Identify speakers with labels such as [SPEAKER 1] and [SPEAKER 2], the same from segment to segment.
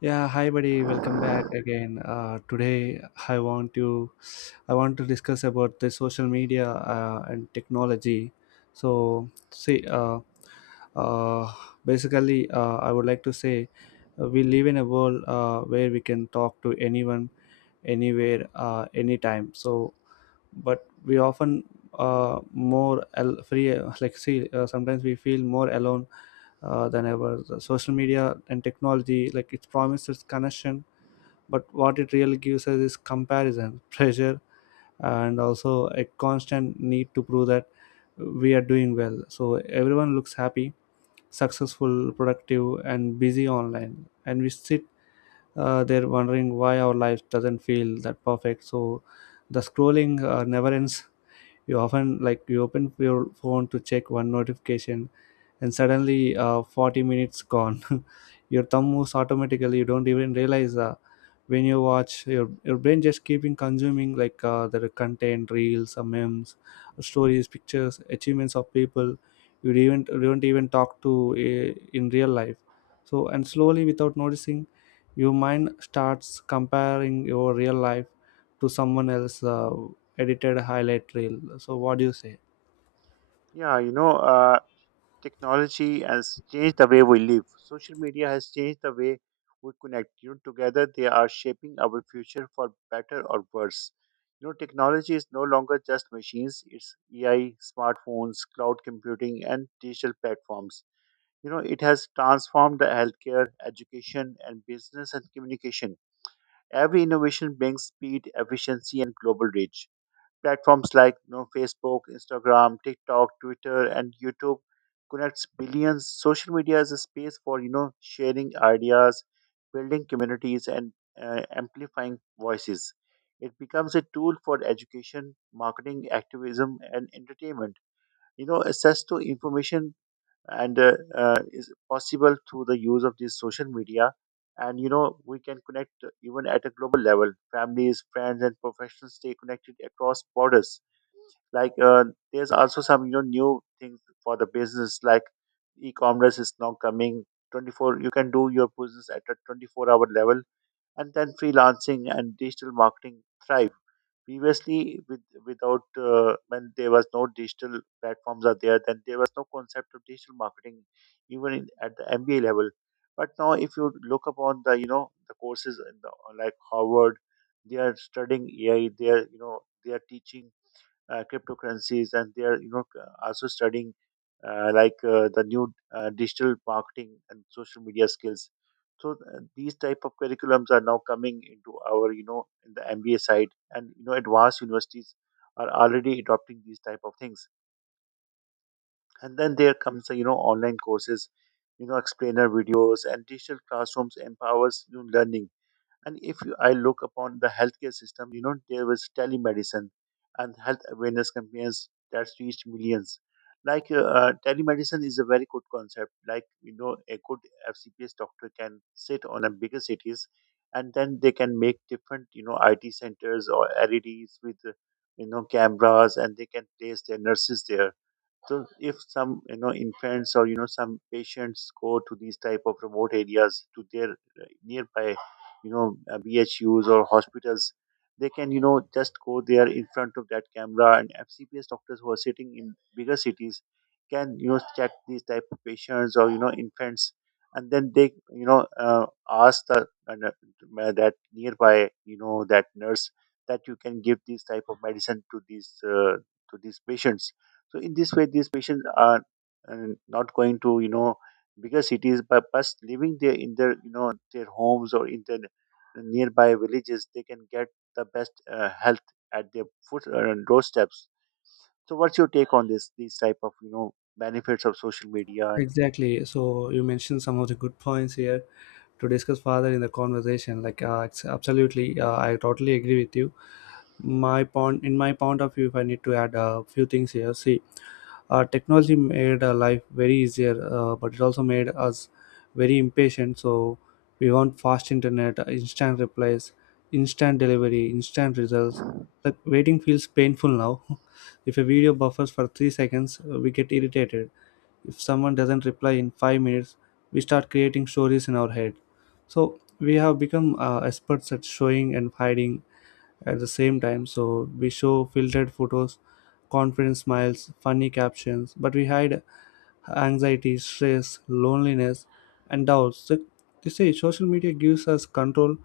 [SPEAKER 1] Yeah, hi buddy, welcome back again. Today I want to I want to discuss about the social media and technology. So see, uh, basically I would like to say we live in a world where we can talk to anyone, anywhere, anytime. But we often more al- free like see sometimes we feel more alone than ever. The social media and technology, like, it promises connection, but what it really gives us is comparison, pressure, and also a constant need to prove that we are doing well. So everyone looks happy, successful, productive and busy online, and we sit there wondering why our life doesn't feel that perfect. So the scrolling never ends. You often, like, you open your phone to check one notification, and suddenly 40 minutes gone. Your thumb moves automatically, you don't even realize when you watch. Your brain just keeping consuming, like, the content, reels, memes, stories, pictures, achievements of people you don't even talk to in real life. So and slowly, without noticing, your mind starts comparing your real life to someone else edited highlight reel. So what do you say?
[SPEAKER 2] Yeah, technology has changed the way we live. Social media has changed the way we connect. Together they are shaping our future for better or worse. Technology is no longer just machines, it's AI, smartphones, cloud computing, and digital platforms. It has transformed the healthcare, education, and business and communication. Every innovation brings speed, efficiency, and global reach. Platforms like Facebook, Instagram, TikTok, Twitter, and YouTube connects billions. Social media is a space for sharing ideas, building communities, and amplifying voices. It becomes a tool for education, marketing, activism, and entertainment. Access to information and is possible through the use of this social media, and we can connect even at a global level. Families, friends and professionals stay connected across borders. like uh, there's also some new things for the business, like e-commerce is now coming. 24 You can do your business at a 24-hour level, and then freelancing and digital marketing thrive. Previously without, when there was no digital platforms are there, then there was no concept of digital marketing, even at the MBA level. But now if you look upon the the courses in like Harvard, they are studying AI. They are they are teaching cryptocurrencies, and they are also studying the new digital marketing and social media skills. So these type of curriculums are now coming into our in the MBA side, and advanced universities are already adopting these type of things. And then there comes the online courses, explainer videos and digital classrooms empowers learning. And if you, I look upon the healthcare system, there was telemedicine and health awareness campaigns that reached millions. Telemedicine is a very good concept. A good FCPS doctor can sit on a bigger cities, and then they can make different IT centers or LEDs with cameras, and they can place their nurses there. So if some infants or some patients go to these type of remote areas to their nearby B H U's or hospitals, they can just go there in front of that camera, and FCPS doctors who are sitting in bigger cities can check these type of patients or infants. And then they ask the uh, that nearby, that nurse, that you can give these type of medicine to these patients. So in this way, these patients are not going to bigger cities, but living there in their their homes or in their nearby villages, they can get the best health at their foot doorsteps. So what's your take on this? These type of benefits of social media and.
[SPEAKER 1] Exactly. So you mentioned some of the good points here to discuss further in the conversation. Like, it's absolutely, I totally agree with you. In my point of view, if I need to add a few things here, see, technology made life very easier, but it also made us very impatient. So we want fast internet, instant replies, instant delivery, instant results. Like, waiting feels painful now. If a video buffers for 3 seconds, we get irritated. If someone doesn't reply in 5 minutes, we start creating stories in our head. So we have become experts at showing and hiding at the same time. So we show filtered photos, confident smiles, funny captions, but we hide anxiety, stress, loneliness and doubts. So they say social media gives us control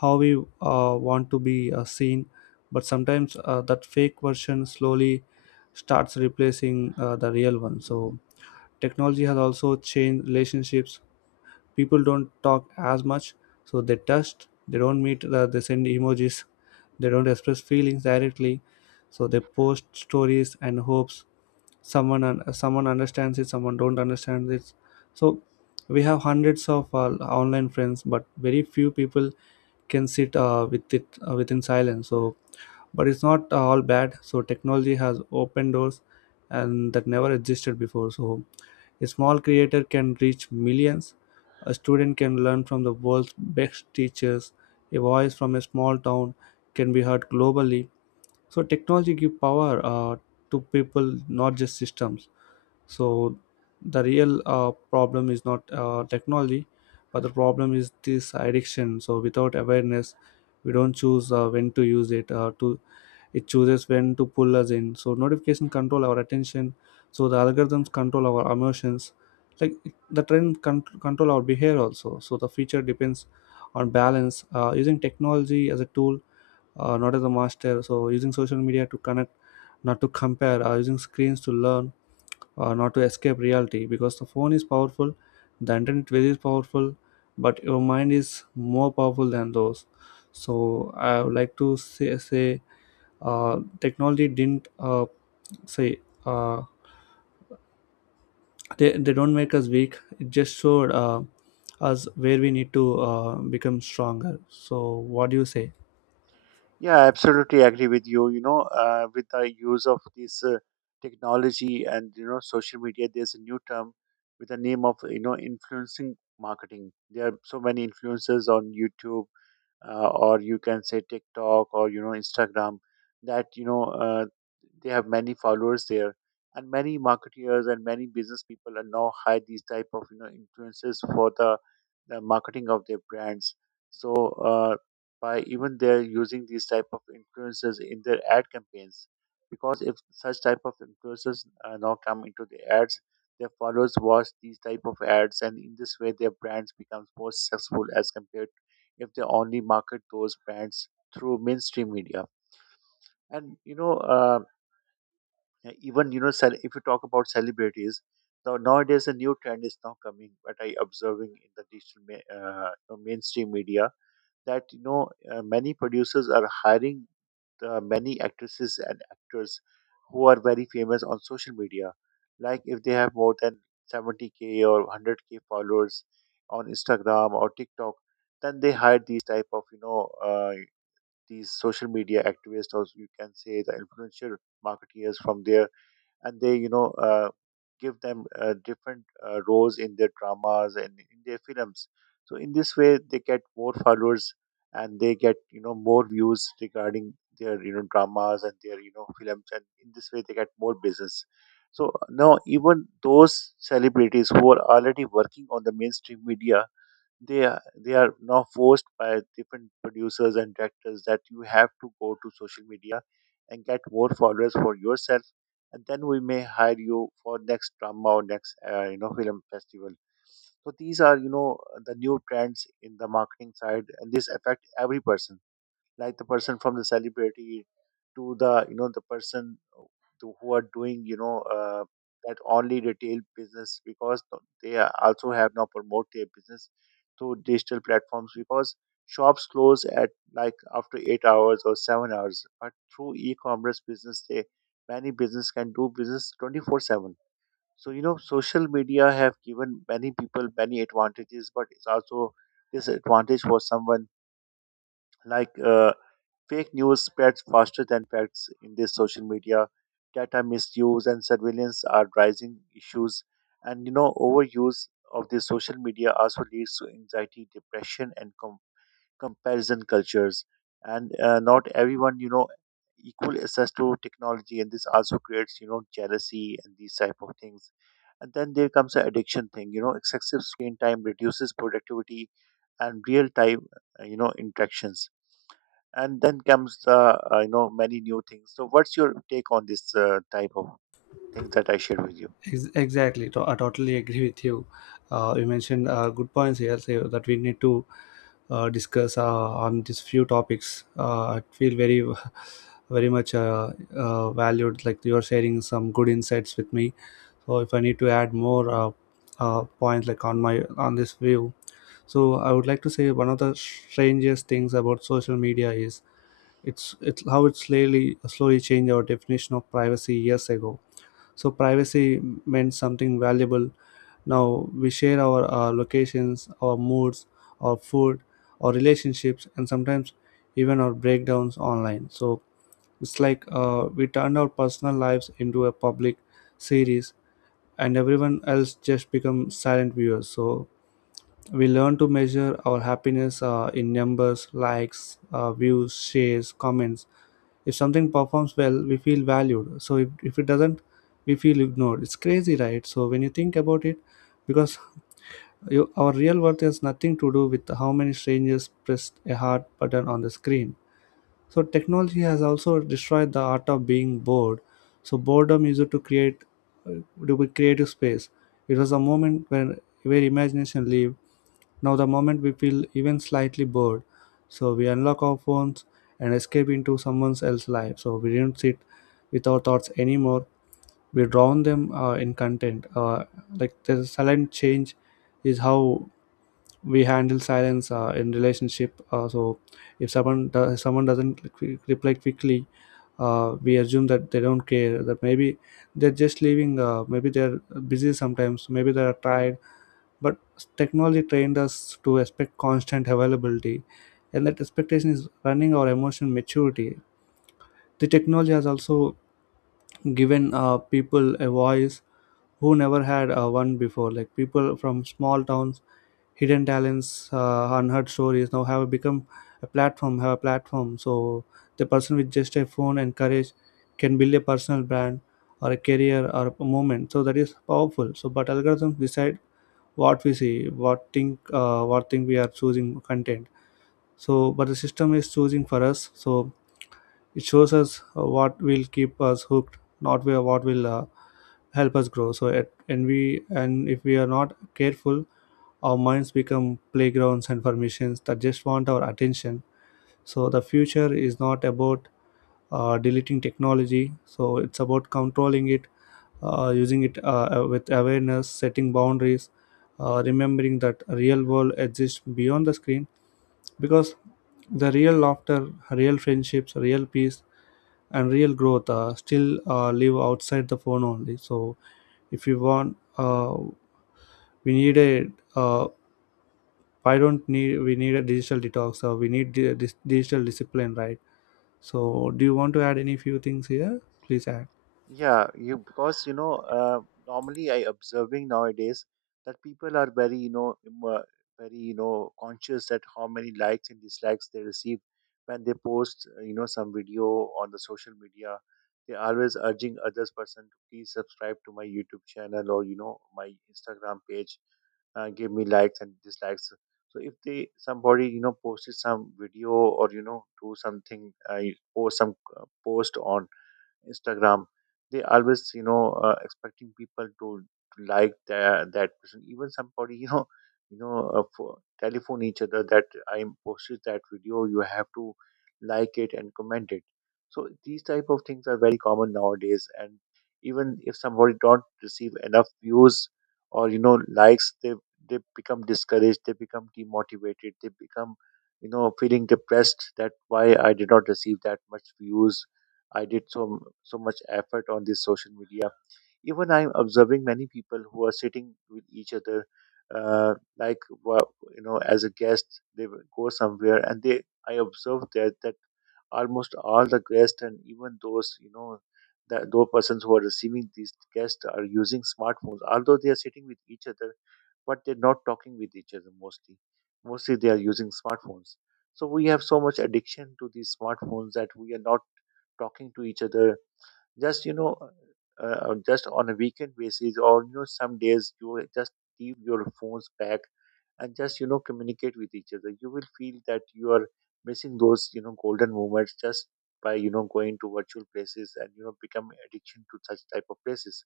[SPEAKER 1] how we want to be seen, but sometimes that fake version slowly starts replacing the real one. So technology has also changed relationships. People don't talk as much. So they text, they don't meet, they send emojis, they don't express feelings directly. So they post stories and hopes someone someone understands it, someone don't understand it. So we have hundreds of online friends, but very few people can sit with it within silence. So but it's not all bad. So technology has opened doors and that never existed before. So a small creator can reach millions. A student can learn from the world's best teachers. A voice from a small town can be heard globally. So technology give power to people, not just systems. So the real problem is not technology, but the problem is this addiction. So without awareness, we don't choose when to use it. To It chooses when to pull us in. So notification control our attention. So the algorithms control our emotions. Like, the control our behavior also. So the feature depends on balance. Using technology as a tool, not as a master. So using social media to connect, not to compare. Using screens to learn, not to escape reality, because the phone is powerful, the internet is powerful, but your mind is more powerful than those. So I would like to say, technology didn't say uh, they don't make us weak, it just showed us where we need to become stronger. So what do you say?
[SPEAKER 2] Yeah, absolutely agree with you. With the use of this technology and social media, there's a new term with the name of influencing marketing. There are so many influencers on YouTube, or you can say TikTok or Instagram, that they have many followers there, and many marketeers and many business people are now hire these type of influences for the marketing of their brands. So uh, by even they're using these type of influences in their ad campaigns, because if such type of influences now come into the ads, their followers watch these type of ads, and in this way their brands becomes more successful as compared if they only market those brands through mainstream media. And even you know, cel- if you talk about celebrities, now nowadays a new trend is now coming. What I observing in the digital ma- you know, mainstream media, that many producers are hiring the many actresses and actors who are very famous on social media. Like if they have more than 70K or 100K followers on Instagram or TikTok, then they hire these type of these social media activists, or you can say the influential marketeers from there, and they give them different roles in their dramas and in their films. So in this way they get more followers, and they get more views regarding their dramas and their films, and in this way they get more business. So now even those celebrities who are already working on the mainstream media, they are now forced by different producers and directors that you have to go to social media and get more followers for yourself, and then we may hire you for next drama or next film festival. So these are the new trends in the marketing side, and this affect every person, like the person from the celebrity to the the person to who are doing that only retail business, because they are also have now promote their business through digital platforms, because shops close at like after 8 hours or 7 hours, but through e-commerce business they many business can do business 24/7. So social media have given many people many advantages, but it's also disadvantage for someone, like uh, fake news spreads faster than facts in this social media. Data misuse and surveillance are rising issues. And overuse of the social media also leads to anxiety, depression, and comparison cultures. And not everyone, equal access to technology, and this also creates, jealousy and these type of things. And then there comes the addiction thing. Excessive screen time reduces productivity and real time, interactions. And then comes the many new things. So what's your take on this type of things that I shared with you?
[SPEAKER 1] Exactly, I totally agree with you. You mentioned good points here so that we need to discuss on these few topics. I feel very, very much valued. Like, you're sharing some good insights with me. So if I need to add more points, like, on this view, so I would like to say, one of the strangest things about social media is it's how it slowly changed our definition of privacy. Years ago, so privacy meant something valuable. Now we share our locations, our moods, our food, our relationships, and sometimes even our breakdowns online. So it's like, we turned our personal lives into a public series, and everyone else just become silent viewers. So we learn to measure our happiness in numbers, likes, views, shares, comments. If something performs well, we feel valued. So if it doesn't, we feel ignored. It's crazy, right? So when you think about it, because our real worth has nothing to do with how many strangers pressed a heart button on the screen. So technology has also destroyed the art of being bored. So boredom used to create uh, to be creative space. It was a moment when where imagination lived. Now, the moment we feel even slightly bored, so we unlock our phones and escape into someone else's life. So we don't sit with our thoughts anymore. We drown them in content. Like, the silent change is how we handle silence in relationship. So if someone doesn't reply quickly, we assume that they don't care. That maybe they're just leaving. Maybe they're busy sometimes. Maybe they're tired, but technology trained us to expect constant availability, and that expectation is running our emotional maturity. The technology has also given people a voice who never had one before. Like, people from small towns, hidden talents, unheard stories now have a platform. So the person with just a phone and courage can build a personal brand or a career or a moment. So that is powerful. So but algorithms decide what we see, what think, what thing we are choosing content. So but the system is choosing for us. So it shows us what will keep us hooked, not where what will help us grow. So and we, and if we are not careful, our minds become playgrounds and permissions that just want our attention. So the future is not about deleting technology, so it's about controlling it, using it with awareness, setting boundaries, remembering that real world exists beyond the screen, because the real laughter, real friendships, real peace, and real growth still live outside the phone only. So if you want, we need a uh, I don't need we need a digital detox. We need digital discipline, right? So do you want to add any few things here? Please add.
[SPEAKER 2] Yeah, you because you know normally I observing nowadays that people are very very conscious that how many likes and dislikes they receive when they post some video on the social media. They always urging others person to please subscribe to my YouTube channel or my Instagram page, give me likes and dislikes. So if they somebody posted some video or do something, I post some post on Instagram, they always, you know, expecting people to like that that person. Even somebody, you know, telephone each other that I posted that video, you have to like it and comment it. So these type of things are very common nowadays. And even if somebody don't receive enough views or likes, they become discouraged. They become demotivated. They become feeling depressed that why I did not receive that much views. I did so much effort on this social media. Even I'm observing many people who are sitting with each other, uh, like wa- as a guest. They will go somewhere, and they I observed that almost all the guests, and even those you know the those persons who are receiving these guests, are using smartphones, although they are sitting with each other but they're not talking with each other mostly. Mostly they are using smartphones. So we have so much addiction to these smartphones that we are not talking to each other. Just you know, just on a weekend basis, or some days you just leave your phones back and just communicate with each other. You will feel that you are missing those golden moments just by going to virtual places and become addiction to such type of places.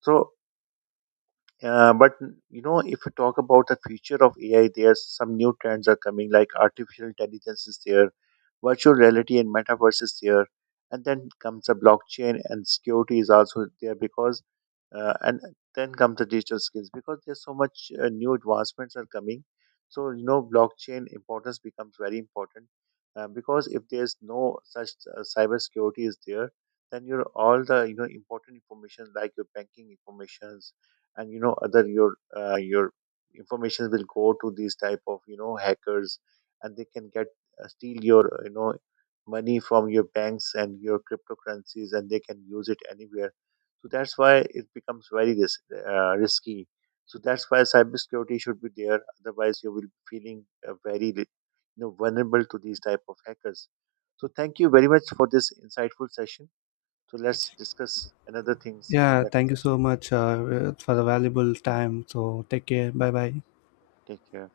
[SPEAKER 2] So uh, but if you talk about the future of AI, there's some new trends are coming, like artificial intelligence is there, virtual reality and metaverse is there, and then comes the blockchain, and security is also there. Because, and then comes the digital skills, because there's so much new advancements are coming. So blockchain importance becomes very important, because if there's no such cyber security is there, then your all the important information, like your banking information and other your information will go to these type of hackers, and they can get steal your money from your banks and your cryptocurrencies, and they can use it anywhere. So that's why it becomes very risky. So that's why cybersecurity should be there, otherwise you will be feeling vulnerable to these type of hackers. So thank you very much for this insightful session. So let's discuss another things in
[SPEAKER 1] Yeah,
[SPEAKER 2] next.
[SPEAKER 1] thank you so much for the valuable time. So take care. Bye bye.
[SPEAKER 2] Take care.